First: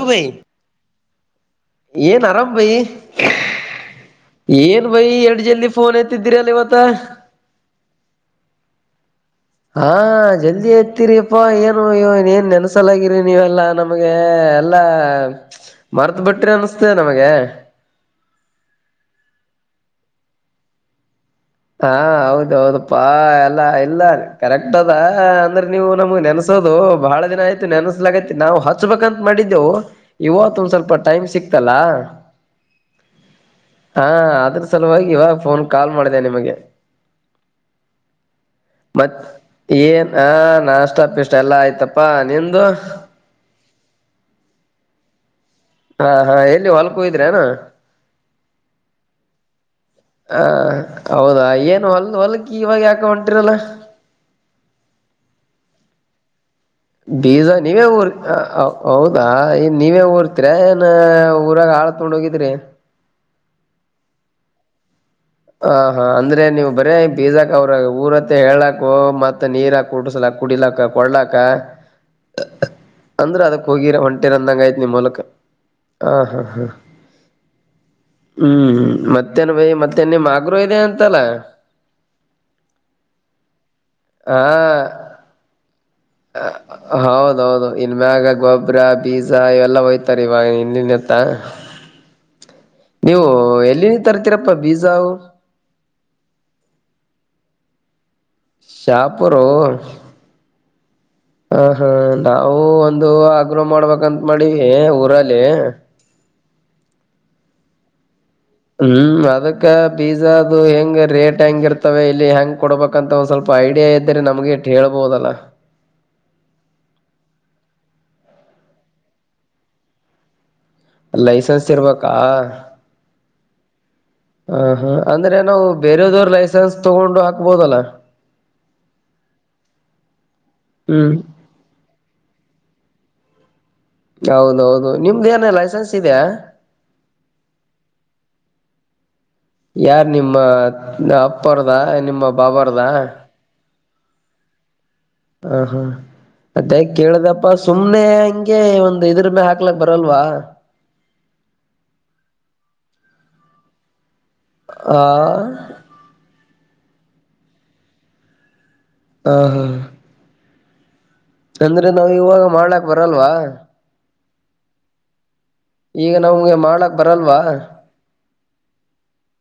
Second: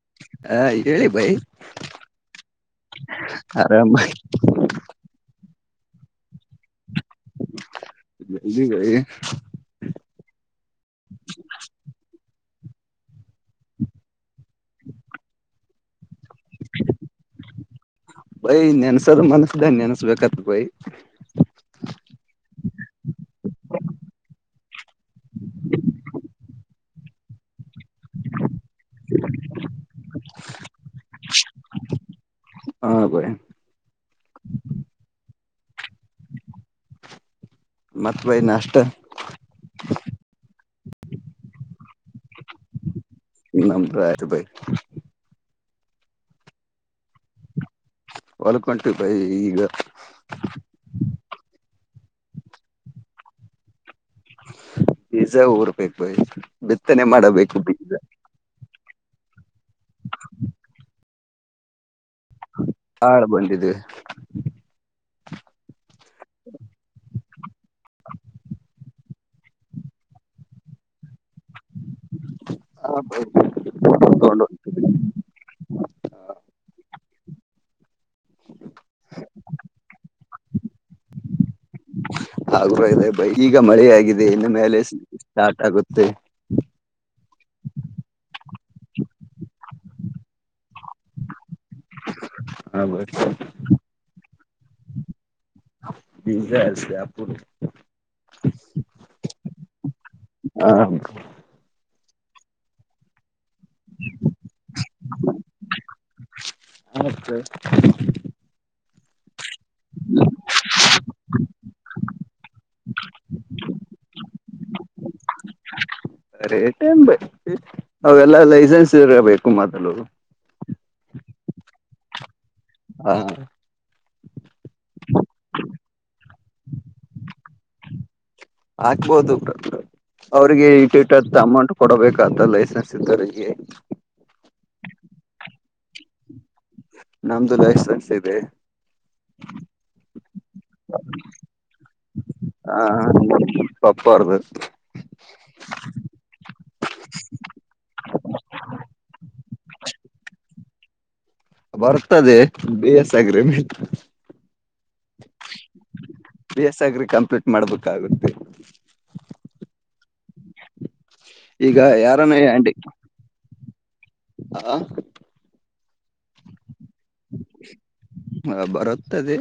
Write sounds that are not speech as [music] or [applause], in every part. ಹ ಭೈ ಹ ಇದ್ ಹೇಳಿ ಬೈ ಏನ್ ಆರಾಮ್ ಬೈ ಆರಾಮಾಗಿ ಏನ್ ಬೈ ಎರಡು ಜಲ್ದಿ ಫೋನ್ ಎತಿದ್ದೀರಲ್ಲ ಇವತ. ಜಲ್ದಿ ಬೈ ಎತ್ತೀರಿಪ್ಪಾ ಏನು ಇವನ್ ಏನ್ ನೆನ್ಸಲಾಗಿರಿ ನೀವೆಲ್ಲಾ ನಮಗೆ ಎಲ್ಲಾ ಮರ್ತ್ ಬಿಟ್ರ ಅನಸ್ತೇ ನಮಗೆ. ಬೈ ನೆನ್ಸದ ಮನಸ್ದ ನೆನ್ಸ್ಬೇಕತ್ತ್ ಬೈ. ಹಾ ಹೌದು ಹೌದಪ್ಪಾ ಎಲ್ಲ ಇಲ್ಲ ಕರೆಕ್ಟ್ ಅದ ಅಂದ್ರೆ ನೀವು ನಮಗ್ ನೆನ್ಸ ದು ದು ಬಹಳ ದಿನ ಆಯ್ ನೆನ್ಸಲಾಗೈತಿ ನಾವು ಹಚ್ಬೇಕಂತ ಮಾಡಿದ್ದೆವು ಇವತ್ತು ಒಂದ್ ಸ್ವಲ್ಪ ಟೈಮ್ ಸಿಕ್ತಲ್ಲಾ. ಹ ಬೈ ಹಾ ಅದ್ರ ಸಲುವಾಗಿ ಇವಾಗ್ ಫೋನ್ ಕಾಲ್ ಮಾಡಿದೆೆ ನಿಮಗೆ. ಮತ್ ಬೈ ನಾಷ್ಟ ಮತ್ ಏನ ಹ ನಾಷ್ಟ ಪೆಷ್ಟ ಎಲ್ಲಾ ಆಯ್ತಪ್ಪಾ ನಿಂದು. ನಮ್ [unintelligible] ಬೈ ಹಾ ಹಾ ಎಲ್ಲಿ ಹೊಲ್ಕೂ ಗಿದ್ರೆನಾ. ಹೊಲ್ಕೊಂಟು ಬೈ ಈಗ ಹಾ ಹೌದಾ [unintelligible] ಹೊಲ್ ಹೊಲ್ಕ ಇವಾಗ ಯಾಕೋ ಹೊಂಟಿರಲ್ಲ. ಬಿಜ ಊರ್ ಬೇಕ್ ಬೈ ಬಿತ್ತನೆ ಬೀಜ ಮಾಡಬೇಕು ನೀವೆ ಊರ್ ಹೌದಾ ನೀವೇ ಊರ್ತಿರ ಏನ್ ಊರಾಗ ಆಳ್ ತೊಗೊಂಡ್ ಹೋಗಿದ್ರಿ ಹಾಳ್ ಬಂದಿದ್ದ್ವಿ ಹ ಹಾ ಅಂದ್ರೆ ನೀವು ಬರೀ ಬೀಜಾಕ್ ಅವ್ರಾಗ ಊರತ್ತ ಹೇಳಾಕ್ ಮತ್ - ಮತ್ತ ನೀರ ಕುಡ್ರಸಲಾಕ ಕುಡಿಲಕ್ಕ ಕೊಡ್ಲಾಕ. ಅಂದ್ರ ಅದಕ್ ಹೋಗಿರ ಹೊಂಟೆರ ತಗೊಂಡು ಅಂದಂಗ ಆಯ್ತ್ ನಿ ಮೂಲಕ ಹ ಹಾ ಹ್ಮ್ ಹ್ಮೂ ಮತ್ತೆನ್ ಬೈ ಮತ್ ತೆ ಮಾಗ್ರು ಇದೆ ಅಂತಲ್ಲ. [unintelligible] ಈಗ ಮಳೆ ಆಗಿದೆ ಹಾ ಇನ್ನು ಮೇಲೆ ಸ್ಟಾರ್ಟ್ ಆಗುತ್ತೆ. ಹೌ ಹೌದು ಇನ್ ಮ್ಯಾಗ ಗೊಬ್ಬ್ರ ಬೀಜ ಇವೆಲ್ಲ ಹೋಯ್ತಾರೆ ಇವಾಗ ಇನ್ [unintelligible] ಹ ಬೈ ನೀವು ಎಲ್ಲಿಂದ್ ತರ್ತೀರಪ್ಪ ಬೀಜಾವು. ಬೀಜ [inaudible] ಶಾಪುರೋ ಆ ಹಾ ನಾವು ಒಂದು ಆಗ್ರೋ ಮಾಡ್ಬೇಕಂ ತ್ ಮಾಡವಿ ಊರಲ್ಲಿ. [unintelligible] ಹ್ಮ್ ಅದಕ್ಕ ಬೀಜ ಅದು ಹೆಂಗ ರೇಟ್ ಹೆಂಗ ಇರ್ತವೆ ಇಲ್ಲಿ ಹೆಂಗ್ ಕೊಡ್ಬೇಕಂತ ಒಂದ್ ಸ್ವಲ್ಪ ಐ ಐಡಿಯಾ ಇದ್ದೆ ನಮ್ಗೆ ಹೇಳ್ಬೋದಲ್ಲ. ರೇಟನ್ ಬೈ ಅವೆಲ್ಲ ಲೈಸೆನ್ಸ್ ಇರ ಬೇಕು ಮಾದ್ಲು. ಲೈಸೆನ್ಸ್ ಇರ್ಬೇಕಾ ಹಾ ಹ ಹಾ ಅಂದ್ರೆ ನಾವು ಬೇರೆಯದವ್ರ ಲೈಸೆನ್ಸ್ ತಗೊಂಡು ಹಾಕ್ಬೋದಲ್ಲ ಆಗ್ಬೋದು ಅವ್ರಿಗೆ ಹ್ಮ್ ಇಟ್ಟಿಟ್ಟತ್ ಅಮೌಂಟ್ ಕೊಡಬೇಕಂತಲ್ಲ ಸಗೆ ಹೌದೌದು ನಿಮ್ದ ಏನ ಲೈಸೆನ್ಸ್ ಇದೆಯಾ ನಮ್ದು ಲಷ್ಟ ಜತ ಇದೆ ಯಾರ್ ನಿಮ್ಮ ಅಪ್ಪರ್ದ ನಿಮ್ಮ ಬಾಬಾರದಾ ಸ ಹ ಹಾ ಮತ್ತೆ ಕೇಳ್ದಪ್ಪ ಸುಮ್ನೆ ಹಂಗೆ ಒಂದು್ ಇದ್ರ ಮೇ ಹಾಕ್ಲಕ್ ಬರಲ್ವಾ ಬರ್ತದೆ ಬೇ ಎಸ್ಗ್ರೆ ಆ ಬಿ ಎಸ್ ಆಗ್ರಿ ಕಂಪ್ಲೀಟ್ ಮಾಡ್ಬೇಕಾಗುತ್ತೆ ಹಾ ಹಾ ಈಗ ಅಂದ್ರೆ ನಾವ್ ಯಾರಾನ ಇವಾಗ ಆಂಟಿ ಮಾಡ್ಲಕ್ ಬರಲ್ವಾ ಆ ಈಗ ನಮ್ಗೆ ಮಾಡಕ್ ಹ ಬರುತ್ತದೆ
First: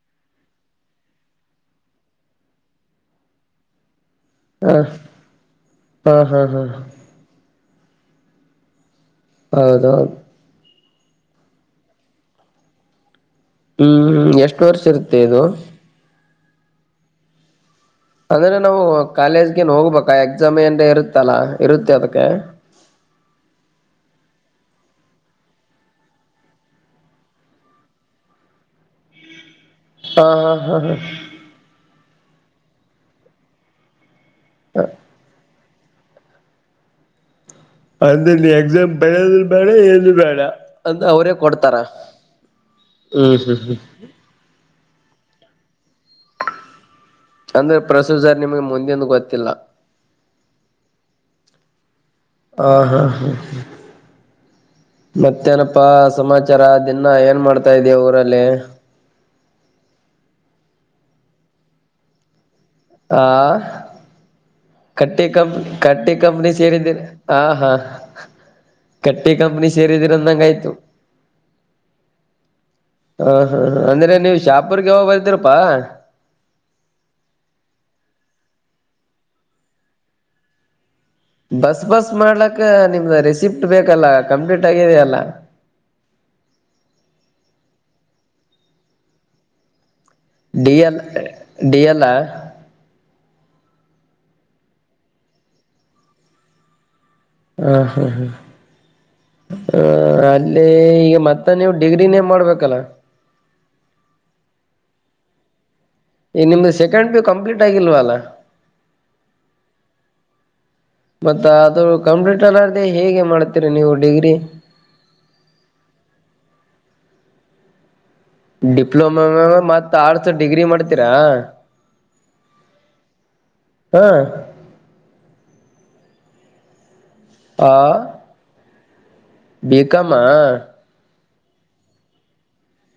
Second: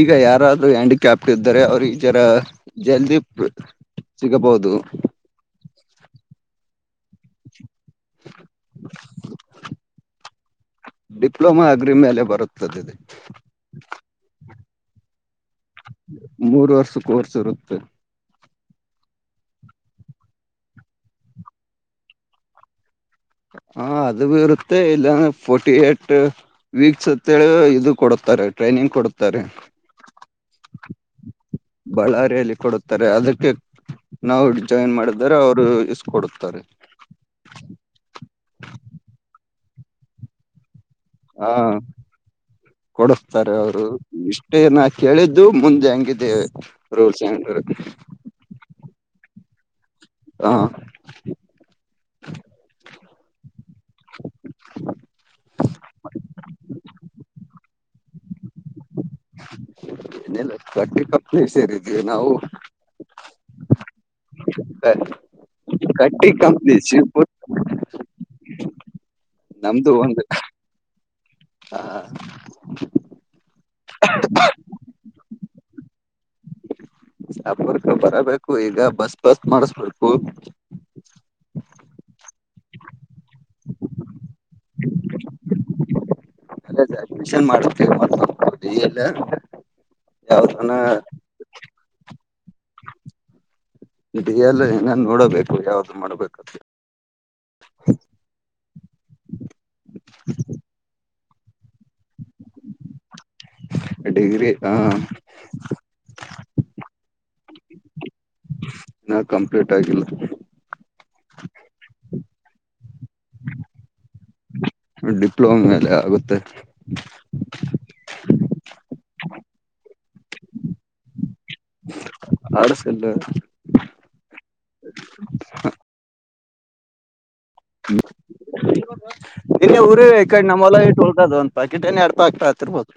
ಈಗ ಯಾರಾದ್ರೂ ಹ್ಯಾಂಡಿಕ್ಯಾಪ್ಟ ಇದ್ದಾರೆ ಅವರು ಈ ಜರ ಜಲ್ದಿ ಸಿಗಬಹುದು ಹ ಹಾ ಹಾ ಹಾ ಹೌದಾ ಡಿಪ್ಲೊಮಾ ಅಗ್ರಿ ಮೇಲೆ ಬರುತ್ತದೆ ಇದೆ ಹ್ಮ್ ಎಷ್ಟು ವರ್ಷ ಇರುತ್ತೆ ಇದು ಮೂರು ವರ್ಷಕ್ಕೆೋರ್ಸ್ ಇರುತ್ತೆ ಅಂದ್ರೆ ನಾವು ಕಾಲೇಜ್ಗನ್ ಹೋಗ್ಬೇಕಾ ಎಕ್ಸಾಮ್ ಏನ್ ಇರುತ್ತಲ್ಲಾ ಇರುತ್ತೆ ಅದಕ್ಕೆ ಹ ಅದು ಬಿ ಇರುತ್ತೆ ಇಲ್ಲಂದ ಫೋರ್ಟಿ ಏಟ್ ವೀಕ್ಸ್ ಅಂತೇಳಿ ಇದು ಕೊಡುತ್ತೆ ಟ್ರೈನಿಂಗ್ ಕೊಡುತ್ತಾರೆ ಹಾ ಹಾ ಹಾ ಹಾ ಬಳ್ಳಾರಿಯಲ್ಲಿ ಕೊಡುತ್ತಾರೆ ಅದಕ್ಕೆ ನಾವು ಜಾಯಿನ್ ಮಾಡಿದರೆ ಅವರು ಕೊಡುತ್ತಾರೆ ಅಂದ್ರೆ ನೀ ಎಕ್ಸಾಮ್ ಬರದ್ೂ ಬೇಡ ಏನ್ೂ ಬೇಡ ಅಂತ ಅವರೇ ಹಾ ಕೊಡ್ತಾರ ಹ್ಮ್ ಕೊಡಸ್ತಾರೆ ಹ್ಮ್ ಹ್ಮ್ ಅವರು ಇಷ್ಟೇನ ಕೇಳಿದ್ದು ಮುಂದೆ ಹಂಗಿದ್ದೇವೆ ಅಂದ್ರೆ ಪ್ರಸೂತ್ ಸರ್ ನಿಮ್ಗೆ ಮುಂದೆಿಂದ ಗೊತ್ತಿಲ್ಲ ಹ ಹಾ ಹಾ ಹಾ ಹಾ ಮತ್ತೇನಪ್ಪಾ ಸಮಾಚಾರ ದಿಿನ ಏನ್ ಮಾಡ್ತಾ ಇದೀ ಊರಲ್ಲಿ ಏಲ್ಲ ಕಟ್ಟಿ ಕಪ್ನ ಸೇರಿದ್ವಿ ನಾವು ಹಾ ಕಟ್ಟಿ ಕಂಪ್ನಿ ಕಟ್ಟಿ ಕಂಪ್ನಿ ಸೇರಿದ್ದೀ ಹ ಹಾ ಕಟ್ಟೆ ಕಂಪನಿ ಸೇರಿದೀರ ಅಂದಂಗ ಆಯ್ತು ಹಾ ಹಾ ಹಾ ಅಂದ್ರೆ ನೀವು ಶಾಪುರ್ಗೆ ಯಾವಾಗ ಬರ್ತೀರಪ್ಪಾ ಶಾಪುರ್ಕ ಬರಬೇಕು ಈಗ ಬಸ್ ಬಸ್ ಮಾಡಸ್ಬೇಕು ಬಸ್ ಬಸ್ ಮಾಡ್ಲಕ್ಕ ನಿಮ್ದು ರೆಸಿಪ್ಟ್ ಬೇಕಲ್ಲ ಕಂಪ್ಲೀಟ್ ಆಗಿದೆಯಲ್ಲ ಅದೆ ಅಡ್ಮಿಷನ್ ಮಾಡತೇವೆ ಮ ಎಲ್ಲ ಯಾವ್ದನ ಡಿ ಎಲ್ ಡಿ ಎಲ್ ಆ ಇಟ್ ಎಲ್ಲ ಏನ ನೋಡಬೇಕು ಯಾವ್ದು ಮಾಡ್ಬೇಕಂತ ಹ ಹಾ ಹಾ ಹ ಅಲ್ಲೇ ಈಗ ಮತ್ತೆ ಮತ್ತ ನೀವು್ ಡಿಗ್ರಿನೇ ಮಾಡ್ಬೇಕಲ್ಲ ಹಾ ಈ ನಿಮ್ದು ಸೆಕೆಂಡ್ ಪಿ ಯು ಕಂಪ್ಲೀಟ್ ಆಗಿಲ್ವಲ್ಲಾ. ಇನ್ನ ಕಂಪ್ಲೀಟ್ ಆಗಿಲ್ಲ. ಮತ್ತ ಅದು ಕಂಪ್ಲೀಟ್ [unintelligible] ಹೇಗೆ ಮಾಡ್ತೀರಿ ನೀವು ಡಿಗ್ರಿ. ಡಿಪ್ಲೊಮ ಮೇಲೆ ಆಗುತ್ತೆ. ಡಿಪ್ಲೊಮ [unintelligible] ಮತ್ತ ಆರ್ಟ್ಸ್ ಡಿಗ್ರಿ ಮಾಡ್ತೀರಾ. ಹಾ [unintelligible] ಆ ನಿನ್ನೆ ಬಿ ಊರಿವಿ ಕಾಮಾ ಇಕಡಿ ನಮ್ಮೊಲ ಇಟ್ಟು. [unintelligible] [unintelligible] ಏನ ಎಡ್ಪ ಆಕ್ತಾ ಹತಿರ್ಬೋದು.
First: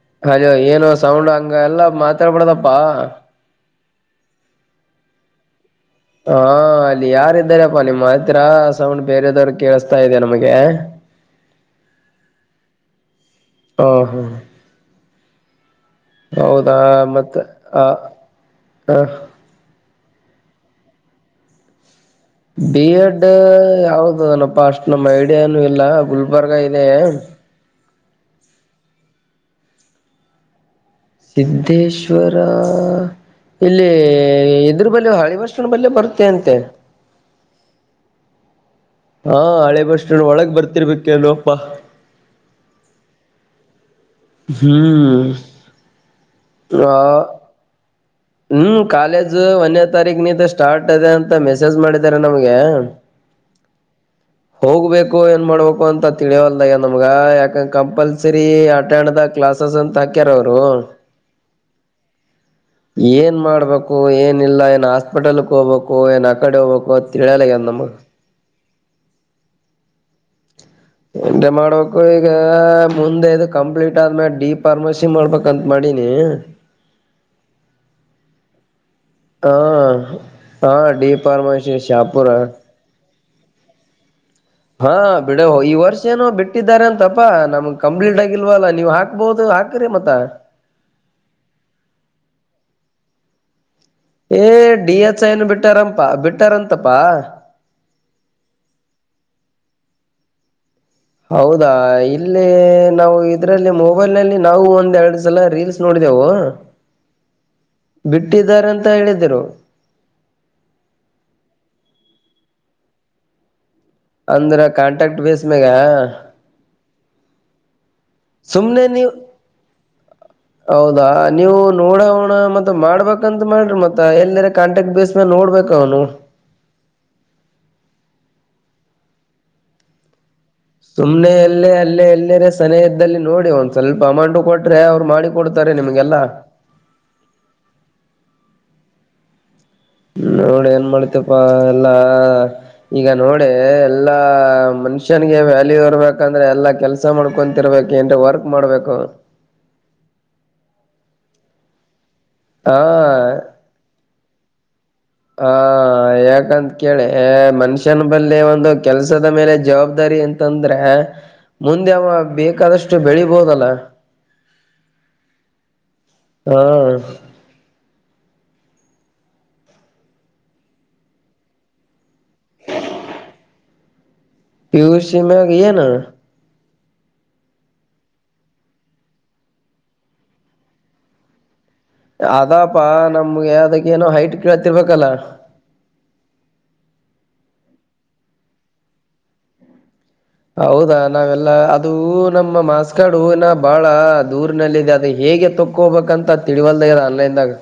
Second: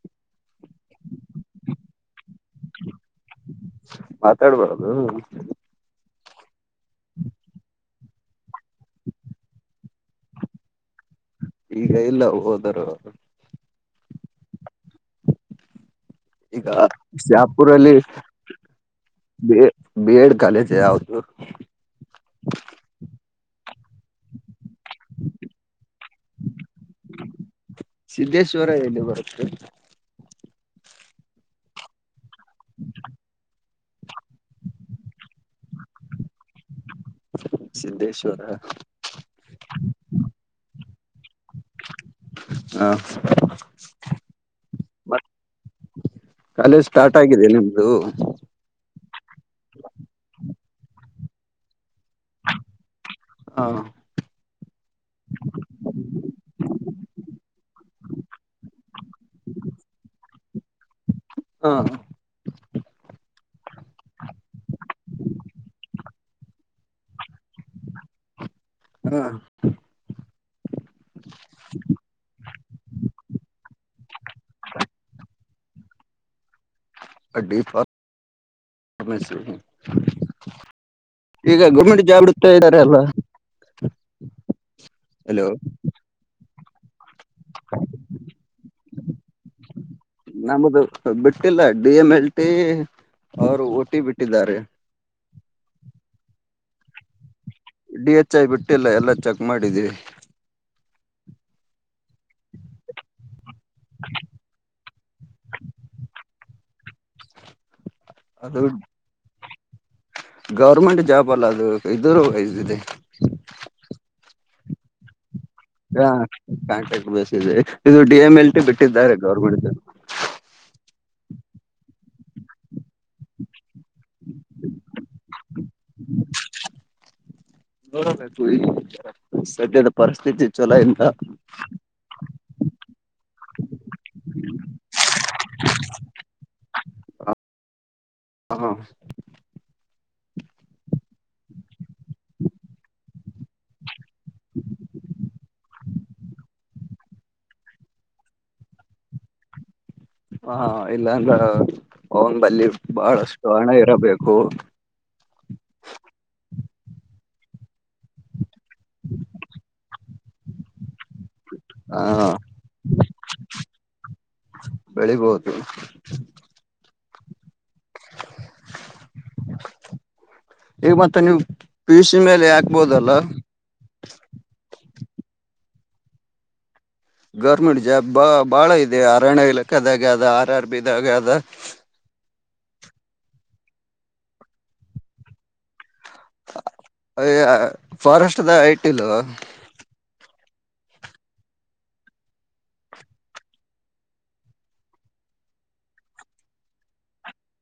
[unintelligible] ಏನು ಸೌಂಡ್ ಹಂಗ ಎಲ್ಲಾ ಮಾತಾಡ್ಬಡದಪ್ಪಾ. ಮಾತಾಡ್ಬಾರದು. ಹಾ ಅಲ್ಲಿ ಯಾರ ಇದ್ದಾರಪ್ಪ [unintelligible] [unintelligible] ಸೌಂಡ್ ಬೇರೆದವ್ರ ಕೇಳಿಸತಾ ಇದೆ ನಮಗೆ. ಈಗ ಇಲ್ಲ ಹೋದರು. [unintelligible] ಈಗ ಹೌದಾ ಮತ್ತೆ ಆ ಶ್ಯಾಪುರಲ್ಲಿ ಹ ಬಿ ಬಿ ಎಡ್ ಕಾಲೇಜ್ ಯಾವುದು [unintelligible] ಬಿ ಎಡ್ ಯಾವದು ಅನಪ್ಪಾ ಅಷ್ಟ್ ನಮ್ಮ್ ಐಡಿಯಾನು ಇಲ್ಲ ಗುಲ್ಬರ್ಗಾ ಇದೆ. ಸಿದ್ದೇಶ್ವರ ಎಲ್ಲಿ ಬರುತ್ತೆ. ಸಿದ್ಧೇಶ್ವರಾ ಇಲ್ಲಿ ಇದ್ರ ಬಲ್ಲಿ [unintelligible] ಬಸ್ಸ್ಟ್ಯಾಂಡ್ ಬಲ್ಲಿ ಬರುತ್ತೆ ಅಂತೆ. ಸಿದ್ದೇಶ್ವರ ಹಾ ಹಳೆ ಬಸ್ ಒಳಗ್ ಬರ್ತಿರ್ಬೇಕ [unintelligible] ಹಾ [unintelligible] [unintelligible] ಹ್ಮ್ ಕಾಲೇಜ್ ಆ ಸ್ಟಾರ್ಟ್ ಆಗಿದೆ ನಿಮ್ದು. ಹ್ಮ್ ಕಾಲೇಜ್ ಒಂದನೆ ತಾರೀಕ್ ನಿಂದ ಸ್ಟಾರ್ಟ್ ಅದೆ ಅಂತ ಮೆಸೇಜ್ ಮಾಡಿದ್ [unintelligible] ನಮ್ಗೆ ಹ ಹೋಗ್ಬೇಕು ಏನ್ ಮಾಡ್ಬೇಕು ಅಂತ ತಿಳಿಯವಲ್ದಯ ನಮ್ಗ ಯಾಕಂದ ಕಂಪಲ್ಸರಿ ಅಟೆಂಡ್ [unintelligible] ಕ್ಲಾಸ್ ಅಂತ ಹಾಕ್ಯಾರ ಅವರು. ಹಾ ಏನ್ ಮಾಡ್ಬೇಕು ಏನ ಇಲ್ಲ [unintelligible] ಹಾಸ್ಪಿಟಲ್ಕ್ ಹೋಗ್ಬೇಕು ಏನ್ ಆ ಕಡೆ ಹೋಗ್ಬೇಕು [unintelligible] [unintelligible] ಹಾ [unintelligible] ಮಾಡ್ಬೇಕು ಈಗ ಮುಂದೆ ಇದು ಕಂಪ್ಲೀಟ್ ಆದ್ಮೇಲೆ ಡಿ ಫಾರ್ಮಸಿ ಮಾಡ್ಬೇಕ [unintelligible] [unintelligible] ಡಿ ಫಾರ್ಮ ಹಾ [unintelligible] ಹಾ ಡಿ [unintelligible] ಈಗ ಫಾರ್ಮಸಿ ಗೌರ್ಮೆಂಟ್ ಜಾಬ್ ಶಾಪುರ ಹುಡುಕ್ತಾ ಇದ್ದಾರೆ ಅಲ್ಲ. [unintelligible] ಹಾ ಬಿಡು ಹಲೋ ಈ ವರ್ಷ ಏನೋ ಬಿಟ್ಟಿದ್ದಾರೆ ಅಂತಪ್ ಪ್ಪಾ ನಮ್ಗ್ ಕಂಪ್ಲೀಟ್ ಆಗಿಲ್ವಲ್ಲ ನೀವ್ ಹಾಕ್ಬೋದು ಹಾಕ್ರಿ [unintelligible] ಮತ್ತ. ನಮದು ಬಿಟ್ಟಿಲ್ಲ ಡಿ ಎಂ ಎಲ್ ಟಿ ಅವರು ಟಿ ಏ ಬಿಟ್ಟಿದ್ದಾರೆ ಡಿ ಎಚ್ ಐನ್ ಬಿಟ್ಟಾರಪಾ ಬಿಟ್ಟಾರಂತಪ್ಪಾ. ಡಿ ಎಚ್ ಐ ಬಿಟ್ಟಿಲ್ಲ ಎಲ್ಲ ಚೆಕ್ ಮಾಡಿದೀವಿ. ಹೌದಾ ಇಲ್ಲಿ ನಾವು ಇದ್ರಲ್ಲಿ ಮೊಬೈಲ್ ನಲ್ಲಿ ನಾವು ಒಂದ್ ಎರಡ್ [unintelligible] ರೀಲ್ಸ್ ನೋಡಿದೆೆವು ಬಿಟ್ಟಿದ್ದಾರೆ ಅಂತ ಹೇಳಿದ್ದಿರು. ಗೌರ್ಮೆಂಟ್ ಜಾಬ್ ಅಲ್ಲ ಅದು [unintelligible] ಅಂದ್ರ ಕಾಟಾಕ್ಟ್ ಬೇಸ್ ಮ್ಯಾಗ ಹಾ ಕಾಂಟಾಕ್ಟ್ ಬೇಸ್ ಇದು ಡಿ ಎಂ ಎಲ್ ಟಿ ಸುಮ್ನೆ ನೀವು ಬಿಟ್ಟಿದ್ದಾರೆ ಗೌರ್ಮೆಂಟ್. [unintelligible] ಹೌದಾ ನೀವು ನೋಡೋಣ [unintelligible] ಮಾಡ್ಬೇಕ್ ಕಂತ ಮಾಡ್ರಿ ಮತ್ತ ಎಲ್ಲರೆ ಕಾಂಟಾಕ್ಟ್ ಬೇಸ್ ಮೇಲ್ ನೋಡ್ಬೇಕ ಅವನು. [unintelligible] ಸದ್ಯದ ಪರಿಸ್ಥಿತಿ ಚಲೋ ಇಲ್ಲ ಸುಮ್ನೆ ಅಲ್ಲೇ ಅಲ್ಲೇ ಎಲ್ಲಿರ ಸನೆ ಇದ್ದಲ್ಲಿ ನೋಡಿ ಒಂದ್ ಸ್ವಲ್ಪ ಅಮೌಂಟ್ ಕೊಟ್ರೆ ಅವ್ರು ಮಾಡಿ ಕೊಡ್ತಾರೆ ನಿಮ್ಗೆಲ್ಲ. [inaudible] ಹಾ ನೋಡ್ ಏನ್ ಮಾಡ್ತಿಯಪ್ಪಾ ಎಲ್ಲಾ ಈಗ ನೋಡೇ ಎಲ್ಲಾ. ಮನುಷ್ಯಂಗೆ ವ್ಯಾಲ್ಯೂ ಇರ್ಬೇಕಂದ್ರೆ ಎಲ್ಲಾ ಕೆಲ್ಸ ಮಾಡ್ಕೊಂತಿರ್ಬೇಕ್ ಏನ್ರ ವರ್ಕ್ ಮಾಡ್ಬೇಕು. [inaudible] ಹಾ ಇಲ್ಲಾಂದ್ರ ಅವಂಬಲ್ಲಿ ಹ ಬಹಳಷ್ಟು ಹಣ ಇರಬೇಕು. ಕೇಳೇ ಮನುಷ್ಯನ ಬಲ್ಲಿ ಒಂದು ಕೆಲ್ಸದ ಮೇಲೆ ಜವಾಬ್ದಾರಿ ಅಂತಂದ್ರೆ. ಮುಂದೆ ಹ ಅವ ಬೇಕಾದಷ್ಟು ಬೆಳಿಬೋದಲ್ಲ. ಬೆಳಿಬಹುದು ಹಾ. [inaudible] ಈಗ ಮತ್ತೆ ನೀವು ಪಿ ಯೂ ಸಿ ಮೇಲೆ ಹಾಕ್ಬೋದಲ್ಲ. ಪಿ ಯೂ ಸಿ ಮ್ಯಾಗ್ ಏನ. ಗೌರ್ಮೆಂಟ್ ಜಾಬ್ ಬ ಬಾಳ ಇದೆ ಅರಣ್ಯ ಇಲಾಖಾದಾಗ ಅದ ಆರ್ ಆರ್ಬಿದಾಗ ಅದ. ಅದಪಾ ನಮ್ಗೆ ಅದಕ್ಕೆನೋ ಹೈಟ್ ಕೇಳ್ತಿರ್ಬೇಕಲ್ಲ. [unintelligible] ಫಾರೆಸ್ಟದ [unintelligible] ಹೌದಾ ನಾವೆಲ್ಲಾ ಅದು ನಮ್ಮ ಮಾರ್ಕ್ಸ್ ಕಾರ್ಡು ಇನ್ನ ಬಾಳ ದೂರ್ನಲ್ಲಿದೆ ಅದು ಹೇ ಹೇಗೆ ತಕ್ಕೊ ಹೋಬೇಕಂತ ತಿಳಿವಲ್ದ ಆನ್ಲೈನ್ದಾಗ.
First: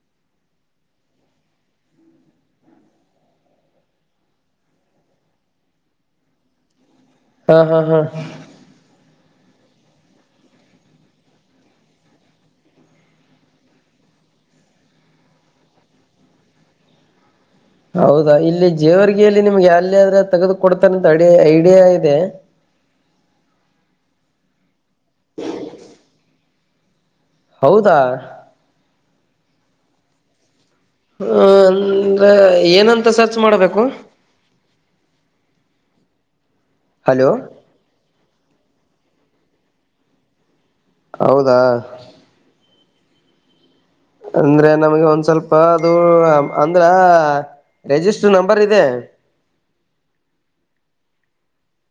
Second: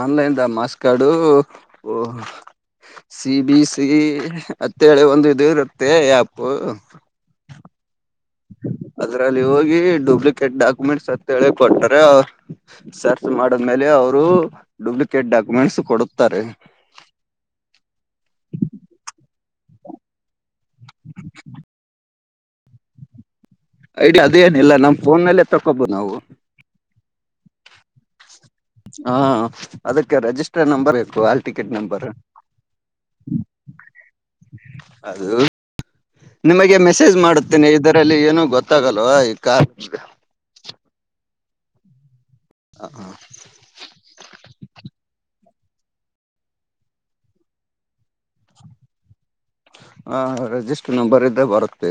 ಆನ್ಲೈನ್ದ marks card. C B C ಅತ್ತೇಳೆ ಒಂದು ಇದು ರೂಪೇ ಯಾಪು. ಹಾ ಹಾ ಹಾ. ಅದ್ರಲ್ಲಿ ಹೋಗಿ ಡೂಪ್ಲಿಕೇಟ್ ಡಾಕ್ಯುಮೆಂಟ್ಸ್ ಅತ್ ಹೇಳಿ ಕೊಡ್ತಾರೆ ಅವ್ರ್ ಸರ್ಚ್ ಮಾಡದ್ಮೇಲೆ. ಅವ್ರು ಡೂಪ್ಲಿಕೇಟ್ ಡಾಕ್ಯುಮೆಂಟ್ಸ್ ಕೊಡುತ್ತಾರೆ. [inaudible] ಹೌದಾ ಇಲ್ಲಿ ಜೇವರ್ಗಿಯಲ್ಲಿ ನಿಮ್ಗೆ ಎಲ್ಲಿಯಾದ್ರೂ ತೆಗೆದು ಕೊಡ್ತಾರಂತ ಐಡಿಯಾ ಇದೆ. [inaudible] ಐಡಿಯಾ ಅದೇನಿಲ್ಲ ನಮ್ ಫೋನಲ್ಲೇ ತಕ್ಕೊಬಹುದು ನಾವು. ಹೌದಾ. ಹಾ ಅದಕ್ಕೆ ರೆಜಿಸ್ ನಂಬರ್ [unintelligible] ಹ ಹಾಲ್ ಟಿಕೆಟ್ ನಂಬರ್. ಅಂದ್ರೆ ಏನಂತ ಸರ್ಚ್ ಮಾಡಬೇಕು ಅದು ನಿಮಗೆ ಮೆಸೇಜ್ ಹಲೋ ಮಾಡುತ್ತೇನೆ ಇದರಲ್ಲಿ ಏನು ಗೊತ್ತಾಗಲ್ವಾ ಈ ಕಾರ್ ಹೌದಾ. ಹ ಹಾ. ಅಂದ್ರೆ ನಮ್ಗೆ ಒಂದ್ ಸ್ವಲ್ಪ ಅದು ಅಂದ್ರ. ರಿಜಿಸ್ಟರ್ ನಂಬರ್ ಇದೆ. ಹಾ ರಿಜಿಸ್ಟರ್ ನಂಬರ್ ಇದ್ದ ಬರುತ್ತೆ.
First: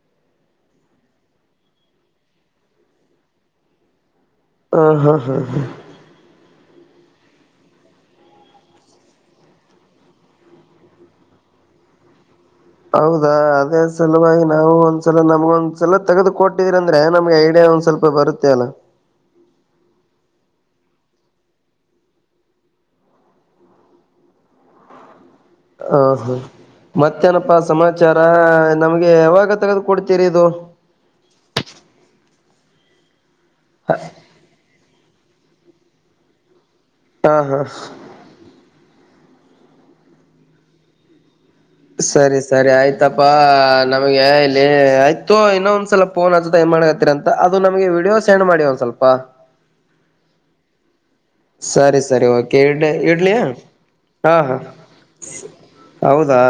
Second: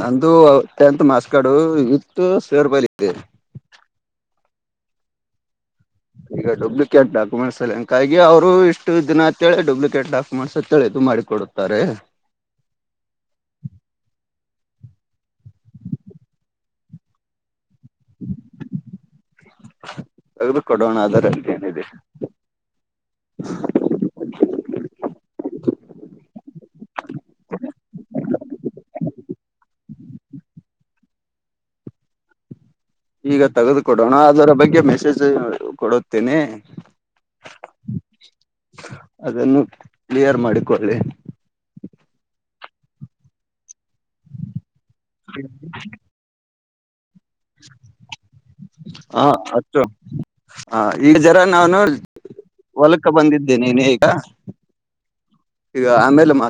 ನಂದು ಟೆಂತ್ ಮಾರ್ಕ್ಸ್ ಕಾರ್ಡ್ ಇತ್ತು [unintelligible] ಹಾ ಹಾ ಹಾ ಹಾ. ಈಗ ಡುಪ್ಲಿಕೇಟ್ ಡಾಕ್ಯುಮೆಂಟ್ಸಲ್ಲಿ ಹಂಗಾಗಿ ಅವರು ಇಷ್ಟು ದಿನ ಅಂತೇಳ ಡುಪ್ಲಿಕೇಟ್ ಡಾಕ್ಯುಮೆಂಟ್ಸ್ ಅಂತೇಳಿ ಇದು ಮಾಡಿ ಕೊಡ್ [unintelligible] ಹೌದಾ ಅದೇ ಸಲುವಾಗಿ ನಾವು ಒಂದ್ಸಲ ನಮ್ಗ್ ಒಂದ್ಸಲ ತೆಗೆದು ಕೊಟ್ಟಿದೀರಂದ್ರೆ ನಮಗ್ ಐಡಿಯಾ ಒಂದ್ ಸ್ವಲ್ಪ ಬರುತ್ತೆ ಅಲ್ಲ. ತೆಗೆದು ಕೊಡೋಣ ಅದರಲ್ಲೇನಿದೆ. ಹೌದು. ಮತ್ತೇನಪ್ಪಾ ಸಮಾಚಾರ ನಮ್ಗೆ ಯಾವಾಗ ತೆಗೆದು ಕೊಡ್ತೀರಿ ಇದು. [inaudible] ಈಗ ತೆಗೆದುಕೊಡೋಣ ಅದರ ಬಗ್ಗೆ ಮೆಸೇಜ್ ಕೊಡುತ್ತೇನೆ ಹಾ ಹಾ ಅದನ್ನು ಕ್ಲಿಯರ್ ಮಾಡಿಕೊಳ್ಳಿ ಸರಿ ಸರಿ ಆಯ್ತಪ್ಪಾ ನಮ್ಗೆ ಇಲ್ಲಿ ಆಯ್ತೋ ಇನ್ನೊ ಒಂದ್ಸಲ ಫೋನ್ ಹಚ್ಚ ಏನ್ ಮಾಡಕತ್ತೀರ ಅಂತ ಅದು ನಮ್ಗೆ ವಿಡಿಯೋ ಸೆಂಡ್ ಮಾಡಿ ಒಂದ ಸ್ವಲ್ಪ ಹ ಅಷ್ಟು ಹ ಈಗ ಜರ ನಾನು ಸರಿ ಸರಿ ಓಕೆ ಇಡ್ಲಿ ಹೊಲಕ್ಕೆ ಇಡ್ಲೀ ಬಂದಿದ್ದೇನೆ ಈಗ ಹಾ ಹಾ ಈಗ ಹೌದಾ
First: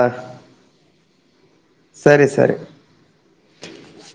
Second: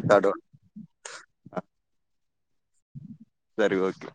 ಹ ಸರಿ ಸರಿ ಸರಿ ಓಕೆ